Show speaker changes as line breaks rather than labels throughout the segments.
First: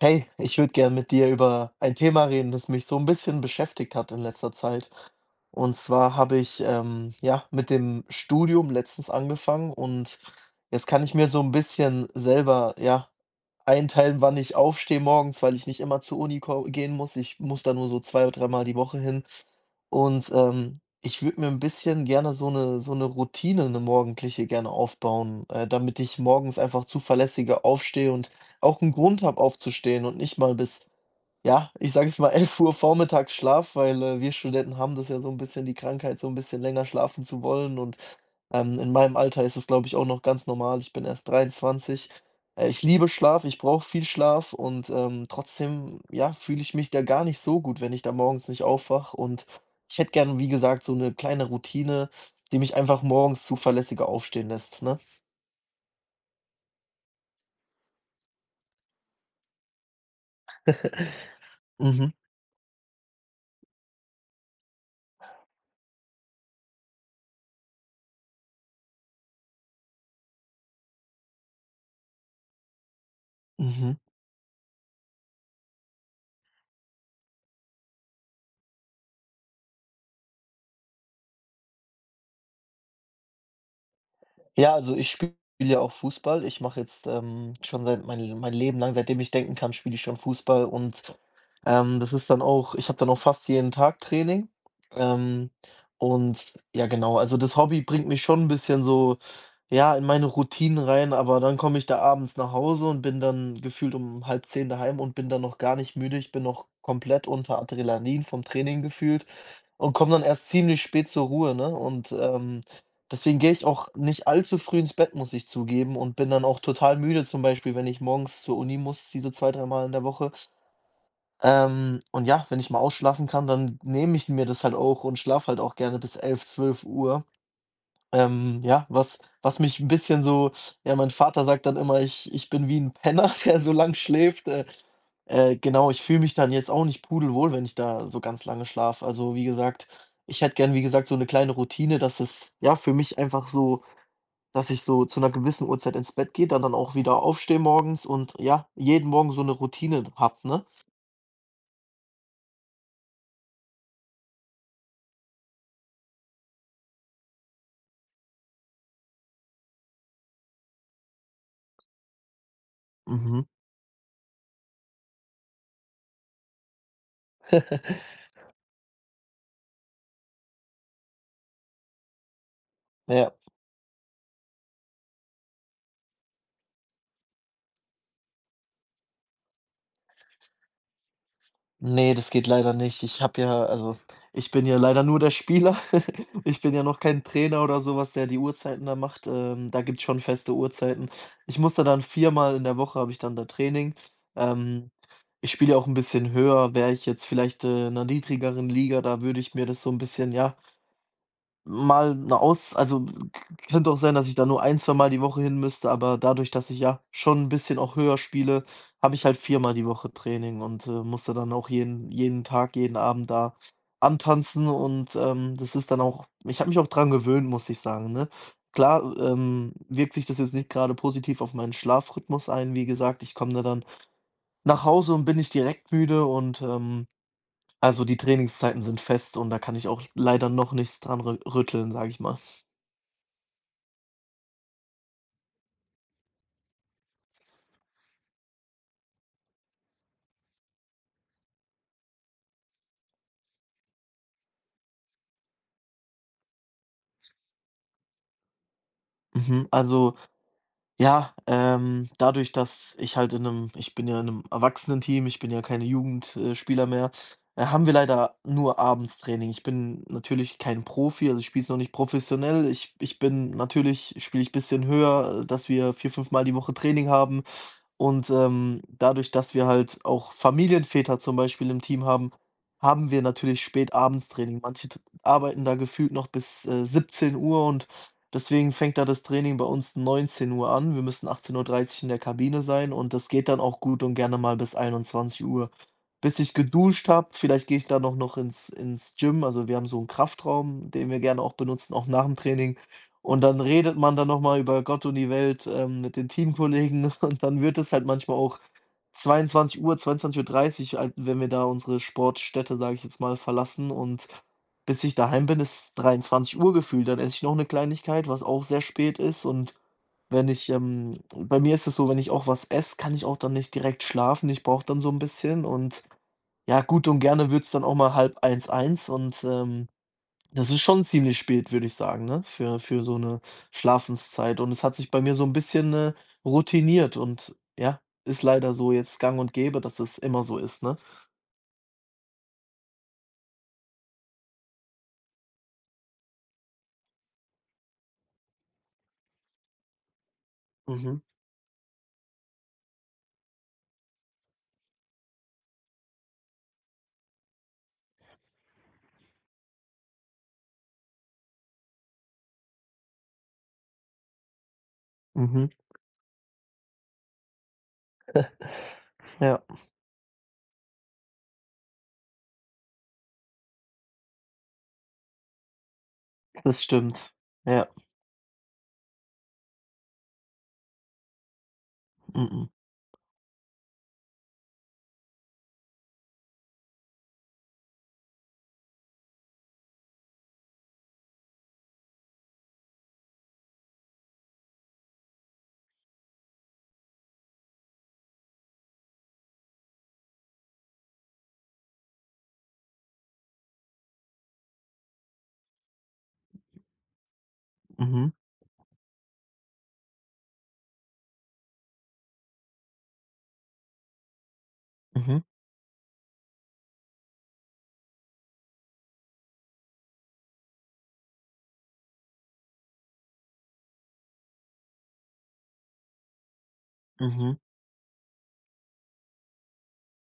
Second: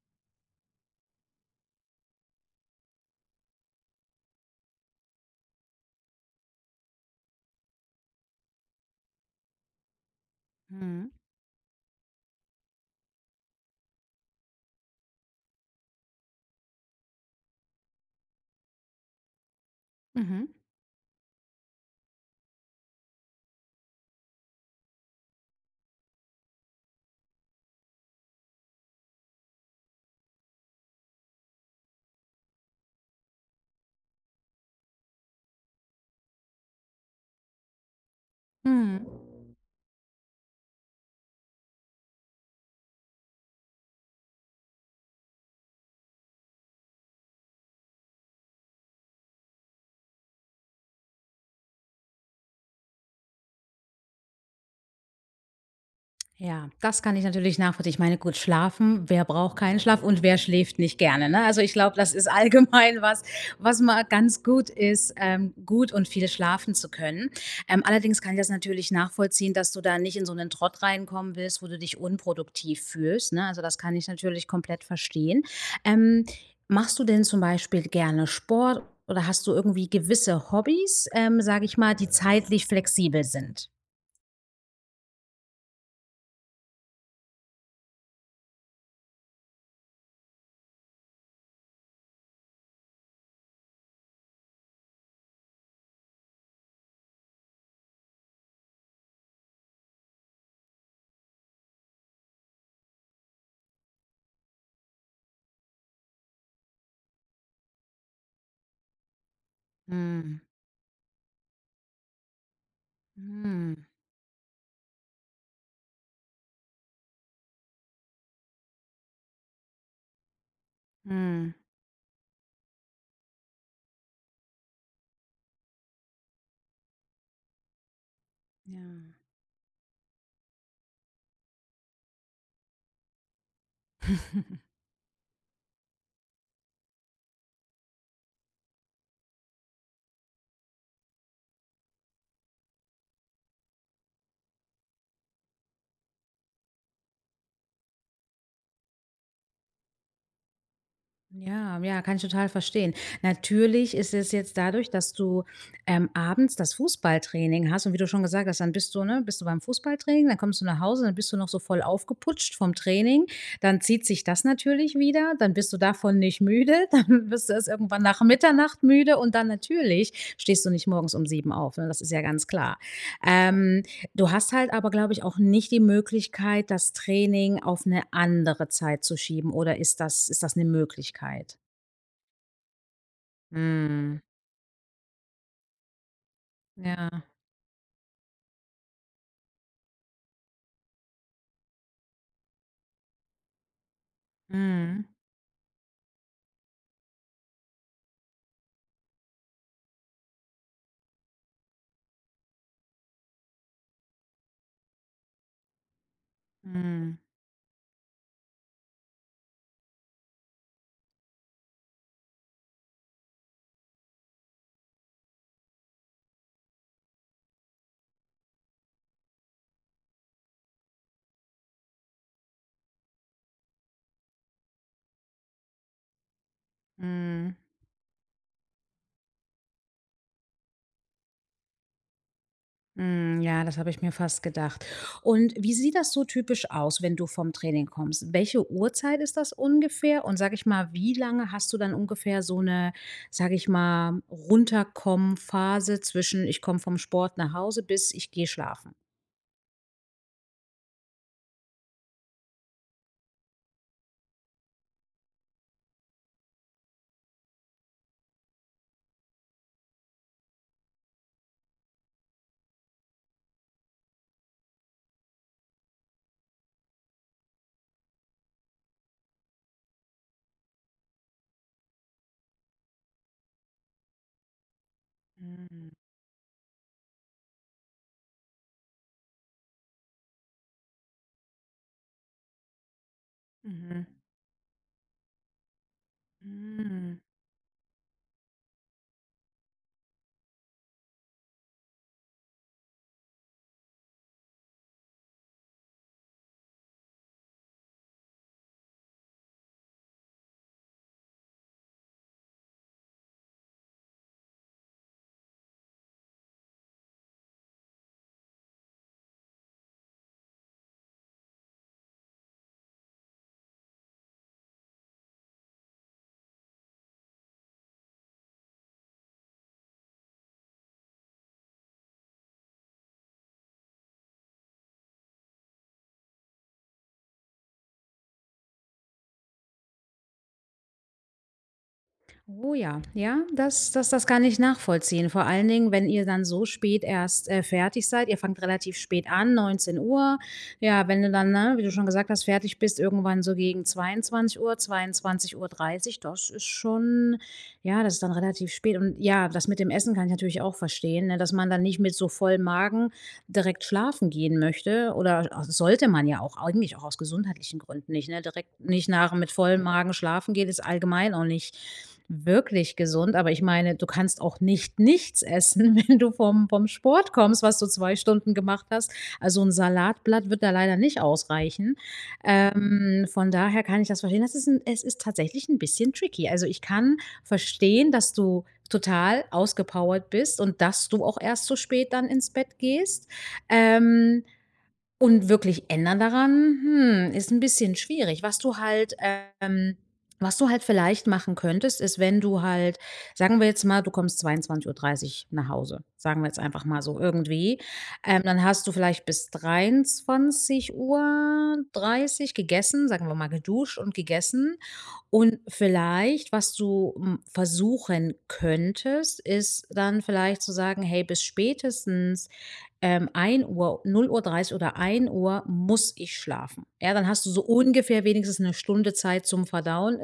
Hey, ich würde gern mit dir über ein Thema reden, das mich so ein bisschen beschäftigt hat in letzter Zeit. Und zwar habe ich, ja, mit dem Studium letztens angefangen. Und jetzt kann
Mhm.
ich mir so ein bisschen selber, ja, einteilen, wann ich aufstehe morgens, weil ich nicht immer zur Uni ko gehen muss. Ich muss da nur so 2 oder 3 Mal die Woche hin. Und,
Mhm.
ich würde mir ein bisschen gerne so eine Routine, eine morgendliche, gerne aufbauen, damit ich morgens einfach zuverlässiger aufstehe und auch einen Grund habe aufzustehen und nicht mal bis, ja, ich sage es mal, 11 Uhr vormittags Schlaf, weil, wir Studenten haben das ja so ein bisschen die Krankheit, so ein bisschen länger schlafen zu wollen. Und, in
Mhm.
meinem Alter ist es, glaube ich, auch noch ganz normal. Ich bin erst 23. Ich liebe Schlaf, ich brauche viel Schlaf. Und, trotzdem, ja, fühle ich mich da gar nicht so gut, wenn ich da morgens nicht aufwache. Und ich hätte gerne, wie gesagt, so eine kleine Routine, die mich einfach morgens zuverlässiger aufstehen lässt, ne?
Ja, das kann ich natürlich nachvollziehen. Ich meine, gut, schlafen, wer braucht keinen Schlaf und wer schläft nicht gerne, ne? Also, ich glaube, das
Mhm,
ist allgemein was, was mal ganz gut ist, gut und viel schlafen zu können. Allerdings kann ich das natürlich nachvollziehen, dass du da nicht in so einen Trott reinkommen willst, wo du dich unproduktiv fühlst, ne? Also, das kann
mhm.
ich natürlich komplett verstehen. Ähm Machst du denn zum Beispiel gerne Sport oder hast du irgendwie gewisse Hobbys, sage ich mal, die zeitlich flexibel sind?
Ja, also ich spiele ja auch Fußball. Ich mache jetzt schon seit, mein Leben lang, seitdem ich denken kann, spiele ich schon Fußball. Und, das ist dann auch, ich habe dann auch fast jeden Tag Training. Ähm, und ja, genau, also das Hobby bringt mich schon ein bisschen so, ja, in meine Routinen rein, aber dann komme ich da abends nach Hause und bin dann gefühlt um halb zehn daheim und bin dann noch gar nicht müde. Ich bin noch komplett unter Adrenalin vom Training gefühlt und komme dann
Mhm.
erst ziemlich spät zur Ruhe, ne? Deswegen gehe ich
Mhm.
auch nicht allzu früh ins Bett, muss ich zugeben, und bin dann auch total müde, zum Beispiel, wenn ich morgens zur Uni muss, diese 2 3 Mal in der Woche.
Mhm.
Und ja, wenn ich mal ausschlafen kann, dann nehme ich mir das halt auch und schlafe halt auch gerne bis 11, 12:00.
Ja.
Ja, was mich ein bisschen so, ja, mein Vater sagt dann immer, ich bin wie ein Penner, der so lang schläft. Genau, ich fühle mich dann jetzt auch nicht pudelwohl, wenn ich da so ganz lange schlafe. Also, wie gesagt, ich hätte gern, wie gesagt, so eine kleine Routine, dass es, ja, für mich einfach so, dass ich so zu einer gewissen Uhrzeit ins Bett gehe, dann auch wieder aufstehe morgens und, ja, jeden Morgen so eine Routine habe, ne?
Ja, ja, kann ich total verstehen. Natürlich ist es jetzt dadurch, dass du, abends das Fußballtraining hast, und wie du schon gesagt hast, dann bist du beim Fußballtraining, dann kommst du nach Hause, dann bist du noch so voll aufgeputscht vom Training,
Mhm.
dann zieht sich das natürlich wieder, dann bist du davon nicht müde, dann bist du erst irgendwann nach Mitternacht müde und dann natürlich stehst du nicht morgens um 7 auf, ne? Das ist ja ganz klar.
Ja.
Ähm, Du hast halt aber, glaube ich, auch nicht die Möglichkeit, das Training auf eine andere Zeit zu schieben, oder ist das eine Möglichkeit?
Ne, das geht leider nicht. Ich habe ja, also,
Mhm.
ich bin ja leider nur der Spieler. Ich bin ja noch
Ja.
kein Trainer oder sowas, der die Uhrzeiten da macht. Da gibt's schon feste Uhrzeiten. Ich muss da dann, viermal in der Woche habe ich dann da Training. Ähm,
Mhm.
ich spiele ja auch ein bisschen höher. Wäre ich jetzt vielleicht, in 'ner niedrigeren Liga, da würde ich mir das so ein bisschen, ja, Mal 'ne Aus, also, k könnte auch sein, dass ich da nur ein, zwei Mal die Woche hin müsste, aber dadurch, dass ich ja
Mhm.
schon ein bisschen auch höher spiele, habe ich halt viermal die Woche Training und, muss dann auch jeden Tag, jeden Abend da antanzen. Und, das ist dann auch, ich habe mich auch dran gewöhnt, muss ich sagen, ne? Klar, wirkt sich das jetzt nicht gerade positiv auf meinen Schlafrhythmus ein. Wie gesagt, ich komme da dann nach Hause und bin nicht direkt müde. Und,
Mhm.
also, die Trainingszeiten sind fest und da kann ich auch leider noch nichts dran rü rütteln, sage ich mal.
Mhm. Ja, das habe ich mir fast gedacht. Und wie sieht das so typisch aus, wenn du vom Training kommst? Welche Uhrzeit ist das ungefähr? Und sag ich mal, wie lange hast du dann ungefähr so eine, sag ich mal, Runterkommen-Phase zwischen ich komme vom Sport nach Hause bis ich gehe schlafen?
Mhm. Also, ja, dadurch, dass ich halt in einem, ich bin ja in 'nem Erwachsenenteam, ich bin ja keine Jugendspieler mehr, haben wir leider nur abends. Ich bin natürlich kein Profi, also ich spiele es noch nicht professionell. Ich bin natürlich, spiele ich ein bisschen höher, dass wir 4 5 Mal die Woche Training haben. Und, dadurch, dass wir halt auch Familienväter zum Beispiel im Team haben, haben wir natürlich spät abends. Manche t arbeiten da gefühlt noch bis, 17 Uhr. Und deswegen fängt da das Training bei uns 19 Uhr an. Wir müssen 18:30 in der Kabine sein und das geht dann auch gut
Mhm.
und gerne mal bis 21 Uhr. Bis ich geduscht
Hm.
habe, vielleicht gehe ich dann noch ins Gym. Also, wir haben so einen Kraftraum, den wir gerne auch benutzen, auch nach dem Training. Und dann redet man dann noch mal über Gott und die Welt, mit den Teamkollegen. Und dann wird es halt manchmal auch 22:00, 22:30, halt, wenn wir da unsere Sportstätte, sage ich jetzt mal, verlassen. Und bis ich daheim bin, ist 23 Uhr gefühlt. Dann esse ich noch 'ne Kleinigkeit, was auch sehr spät ist. Und wenn ich, bei mir ist es so, wenn ich auch was esse, kann ich auch dann nicht direkt schlafen. Ich brauche dann so 'n bisschen. Und, ja, gut und gerne wird's dann auch mal halb eins, eins. Und, das ist schon ziemlich spät, würde ich sagen, ne, für so 'ne Schlafenszeit. Und es hat sich bei mir so 'n bisschen, routiniert. Und, ja, ist leider so jetzt gang und gäbe, dass es immer so ist, ne?
Oh ja, ja, das kann ich nachvollziehen. Vor allen Dingen, wenn ihr dann so spät erst, fertig seid. Ihr fangt relativ spät an, 19 Uhr. Ja,
Mhm,
wenn du dann, ne, wie du schon gesagt hast, fertig bist irgendwann so gegen zweiundzwanzig Uhr, 22:30 Uhr, das ist schon, ja, das ist dann relativ spät. Und ja, das mit dem Essen kann ich natürlich auch verstehen, ne, dass man dann nicht mit so vollem Magen direkt schlafen gehen möchte, oder a
mhm,
sollte man ja auch eigentlich auch aus gesundheitlichen Gründen nicht, ne? Direkt nicht nach mit
ja,
vollem Magen schlafen gehen ist allgemein auch nicht wirklich gesund, aber ich meine, du kannst auch nicht nichts essen, wenn du vom
das
vom Sport
stimmt.
kommst, was du
Ja,
2 Stunden gemacht hast. Also, ein Salatblatt wird da leider nicht ausreichen.
mhm,
Von daher kann ich das verstehen. Das ist 'n es ist tatsächlich ein bisschen tricky. Also, ich kann verstehen, dass du total ausgepowert bist und dass du auch erst so spät dann ins Bett gehst. Ähm, und wirklich ändern daran, ist ein bisschen schwierig. Ähm was du halt vielleicht machen könntest, ist, wenn du halt, sagen wir jetzt mal, du kommst 22:30 nach Hause. Sagen wir jetzt einfach mal so irgendwie.
mhm.
Dann hast du vielleicht bis 23:30 gegessen, sagen wir mal, geduscht und gegessen.
Mhm,
Und vielleicht, was du, versuchen könntest, ist dann vielleicht zu sagen: „Hey, bis spätestens" 1 Uhr, 0:30 Uhr oder 1 Uhr muss ich schlafen. Ja, dann hast du
mhm.
so ungefähr wenigstens 1 Stunde Zeit zum Verdauen.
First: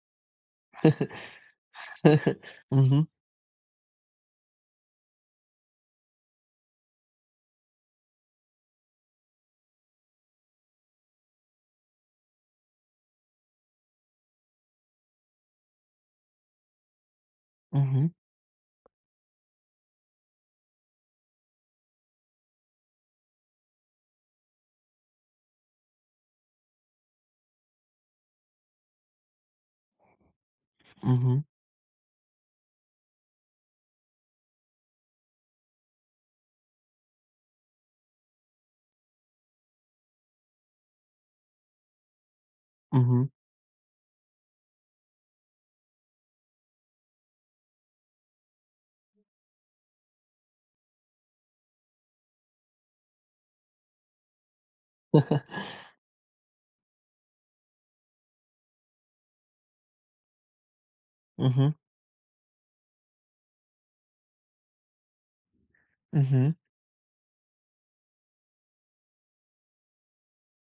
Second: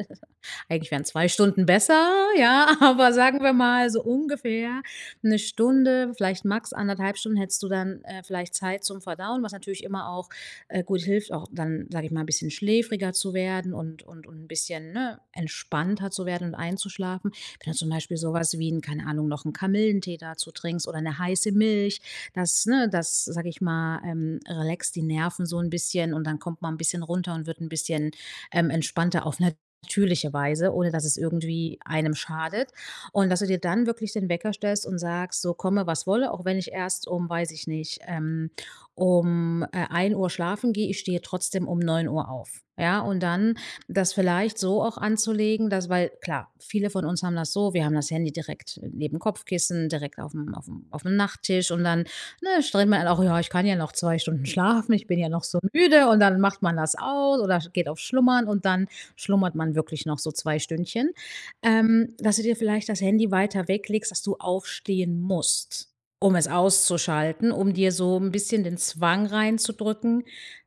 Eigentlich wären 2 Stunden besser, ja,
Mhm,
aber sagen wir mal so ungefähr 1 Stunde, vielleicht max anderthalb Stunden hättest du dann, vielleicht Zeit zum Verdauen, was natürlich immer auch, gut hilft, auch dann, sage ich mal, ein bisschen schläfriger zu werden und ein bisschen, ne, entspannter zu werden und einzuschlafen. Wenn du zum
mhm,
Beispiel sowas wie ein, keine Ahnung, noch 'n Kamillentee dazu trinkst oder eine heiße Milch, das, sage ich mal, relaxt die Nerven so ein bisschen und dann kommt man ein bisschen runter und wird ein bisschen, entspannter auf 'ner natürliche Weise, ohne dass es
mhm,
irgendwie einem schadet. Und dass du dir dann wirklich den Wecker stellst und sagst, so komme, was wolle, auch wenn ich erst um, weiß ich nicht, um 1 Uhr schlafen gehe, ich stehe trotzdem um 9 Uhr auf. Ja, und
mhm,
dann das vielleicht so auch anzulegen, dass, weil klar, viele von uns haben das so, wir haben das Handy direkt neben Kopfkissen, direkt auf dem Nachttisch, und dann, ne, strengt man auch, ja, ich kann ja noch 2 Stunden schlafen, ich bin ja noch so müde, und dann macht man das aus oder geht auf Schlummern und dann schlummert man wirklich noch so 2 Stündchen,
mhm,
dass du dir vielleicht das Handy weiter weglegst, dass du aufstehen musst, um es
mhm,
auszuschalten, um dir so ein bisschen den Zwang reinzudrücken,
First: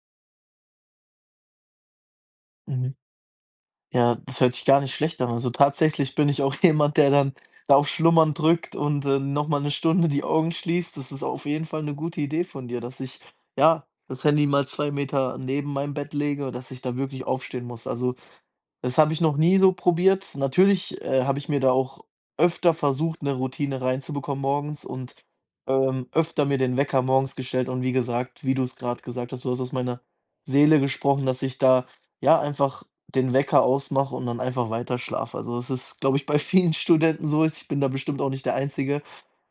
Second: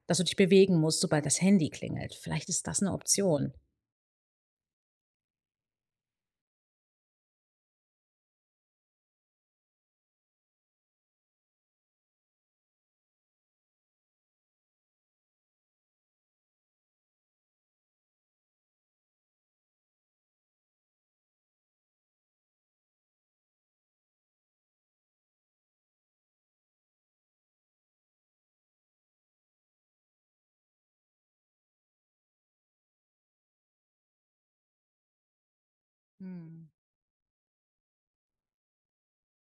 dass du dich bewegen musst, sobald das Handy klingelt. Vielleicht ist das eine
mhm.
Option.
Ja, das hört sich gar nicht schlecht an. Also, tatsächlich bin ich auch jemand, der dann da auf Schlummern drückt und, noch mal 'ne Stunde die Augen schließt. Das ist auf jeden Fall eine gute Idee von dir, dass ich, ja, das Handy mal 2 Meter neben meinem Bett lege, dass ich da wirklich aufstehen muss. Also, das habe ich noch nie so probiert. Natürlich, habe ich mir da auch öfter versucht, eine Routine reinzubekommen morgens. Und, öfter mir den Wecker morgens gestellt. Und wie gesagt, wie du es gerade gesagt hast, du hast aus meiner Seele gesprochen, dass ich da, ja, einfach den Wecker ausmache und dann einfach weiter schlafe. Also, das ist, glaube ich, bei
Mhm.
vielen Studenten so. Ich bin da bestimmt auch nicht der Einzige.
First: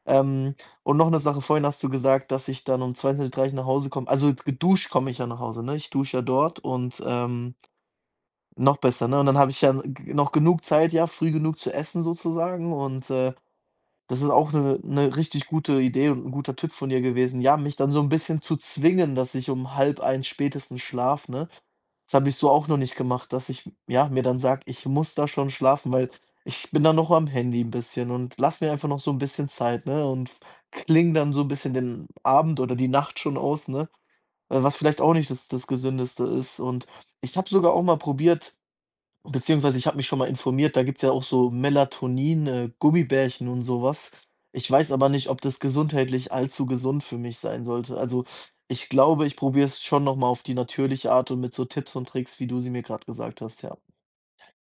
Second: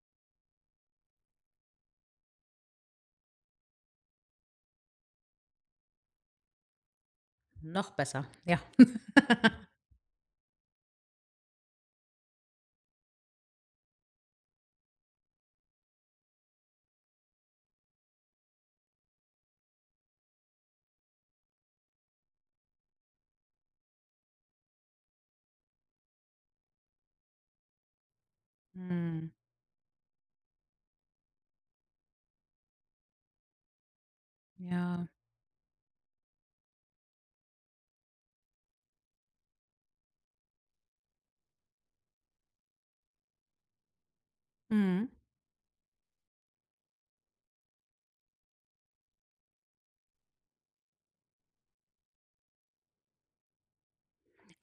Ähm, und noch eine Sache, vorhin hast du gesagt, dass ich dann um 22:30 nach Hause komme. Also, geduscht komme ich ja nach Hause, ne? Ich dusche ja dort und,
Noch besser, ja.
noch besser, ne? Und dann habe ich ja g noch genug Zeit, ja, früh genug zu essen sozusagen. Und, das ist auch eine 'ne richtig gute Idee und ein guter Tipp von dir gewesen, ja, mich dann so ein bisschen zu zwingen, dass ich um 1:30 spätestens schlafe, ne? Das habe ich so auch noch nicht gemacht, dass ich, ja, mir dann sage: „Ich muss da schon schlafen", weil ich bin dann noch am Handy ein bisschen und lass mir einfach noch so ein
Mhm.
bisschen Zeit, ne, und f klinge dann so ein bisschen den Abend oder die Nacht schon aus, ne, was vielleicht
Ja.
auch nicht das Gesündeste ist. Und ich habe sogar auch mal probiert. Beziehungsweise, ich habe mich schon mal informiert, da gibt's ja auch so Melatonin, Gummibärchen und sowas. Ich weiß aber
Mhm.
nicht, ob das gesundheitlich allzu gesund für mich sein sollte. Also, ich glaube, ich probiere es schon noch mal auf die natürliche Art und mit so Tipps und Tricks, wie du sie mir gerade gesagt hast, ja.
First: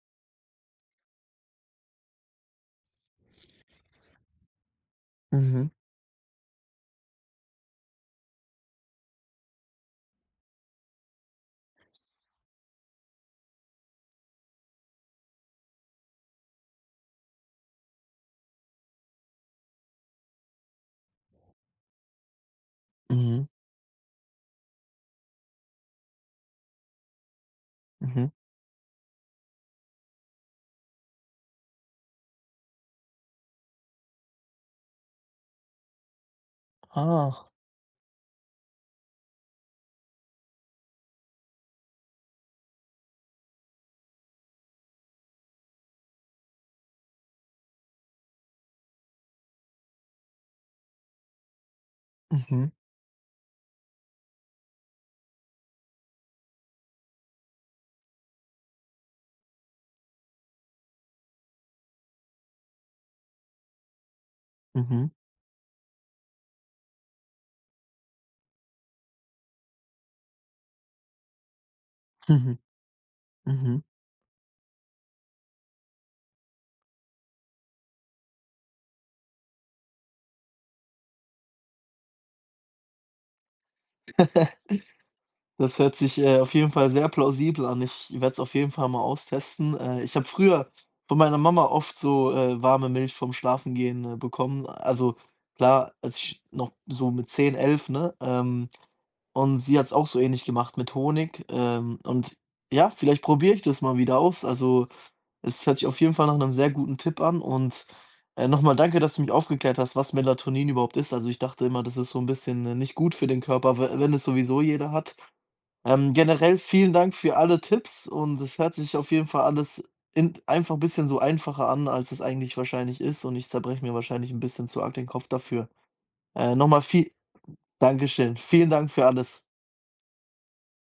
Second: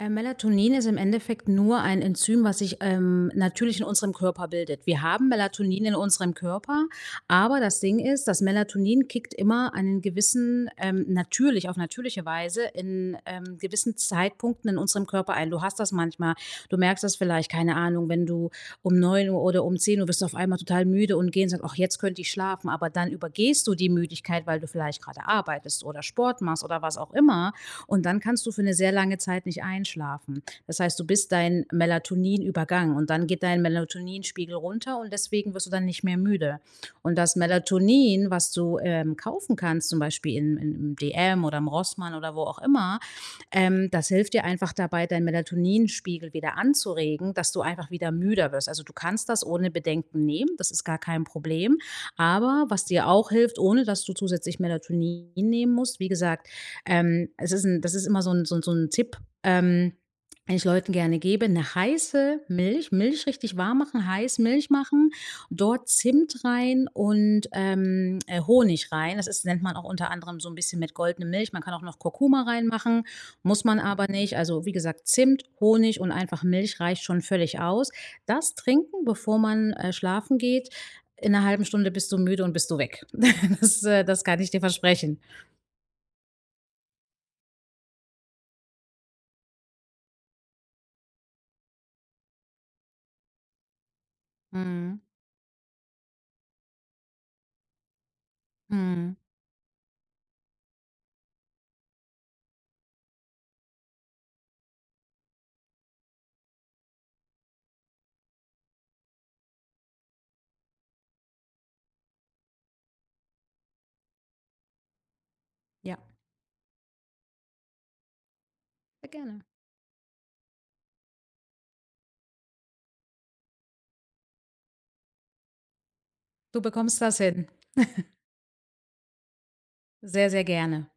Melatonin ist im Endeffekt nur ein Enzym, was sich natürlich in unserem Körper bildet. Wir haben
Mhm.
Melatonin in unserem Körper, aber das Ding ist, das Melatonin kickt immer einen gewissen, natürlich, auf natürliche Weise, in gewissen Zeitpunkten in unserem Körper ein. Du hast das manchmal, du merkst das vielleicht, keine Ahnung, wenn du um 9 Uhr oder um 10 Uhr bist du auf einmal total müde und gehst und sagst, ach, jetzt könnte ich schlafen, aber dann
Mhm,
übergehst du die Müdigkeit, weil du vielleicht gerade arbeitest oder Sport machst oder was auch immer. Und dann
mhm.
kannst du für eine sehr lange Zeit nicht einschlafen. Das heißt, du bist dein Melatonin übergangen und dann geht dein Melatoninspiegel runter und deswegen wirst du dann nicht mehr müde. Und das
Ah,
Melatonin, was du kaufen kannst, zum Beispiel im DM oder im Rossmann oder wo auch immer, das hilft dir einfach dabei, deinen Melatoninspiegel wieder anzuregen, dass du einfach wieder müder wirst. Also, du kannst das ohne Bedenken nehmen, das ist gar kein Problem. Aber
mhm,
was dir auch hilft, ohne dass du zusätzlich Melatonin nehmen musst, wie gesagt, das ist immer so ein, so ein Tipp. Ähm, den ich Leuten gerne gebe: eine heiße Milch, Milch richtig warm machen, heiß Milch
mhm,
machen, dort Zimt rein und Honig rein. Das ist, nennt man auch unter anderem so ein bisschen, mit goldene Milch. Man kann auch noch Kurkuma
mhm,
reinmachen, muss man
mhm.
aber nicht. Also, wie gesagt, Zimt, Honig und einfach Milch reicht schon völlig aus. Das trinken, bevor man, schlafen geht. In einer halben Stunde bist du müde und bist du weg. Das kann ich dir versprechen.
Das hört sich, auf jeden Fall sehr plausibel an. Ich werde es auf jeden Fall mal austesten. Ich habe früher von meiner Mama oft so, warme Milch vom Schlafengehen, bekommen.
Mhm,
Also, klar, als ich noch so mit 10, 11, ne? Ähm,
mhm.
und sie hat es auch so ähnlich gemacht mit Honig. Und ja, vielleicht probiere ich das mal wieder aus. Also, es hört sich auf jeden Fall nach einem sehr guten Tipp an. Und, noch danke, dass du mich aufgeklärt hast, was Melatonin überhaupt ist. Also, ich dachte immer, das ist so ein bisschen, nicht gut für den Körper, we wenn es sowieso jeder hat.
Ja,
Generell vielen Dank für alle Tipps und es hört sich
sehr
auf jeden
gerne.
Fall alles in einfach ein bisschen so einfacher an, als es eigentlich wahrscheinlich ist und ich zerbreche mir wahrscheinlich ein bisschen zu arg den Kopf dafür.
Du
Noch
bekommst
viel
das hin.
Dankeschön. Vielen Dank für alles.
Sehr, sehr gerne.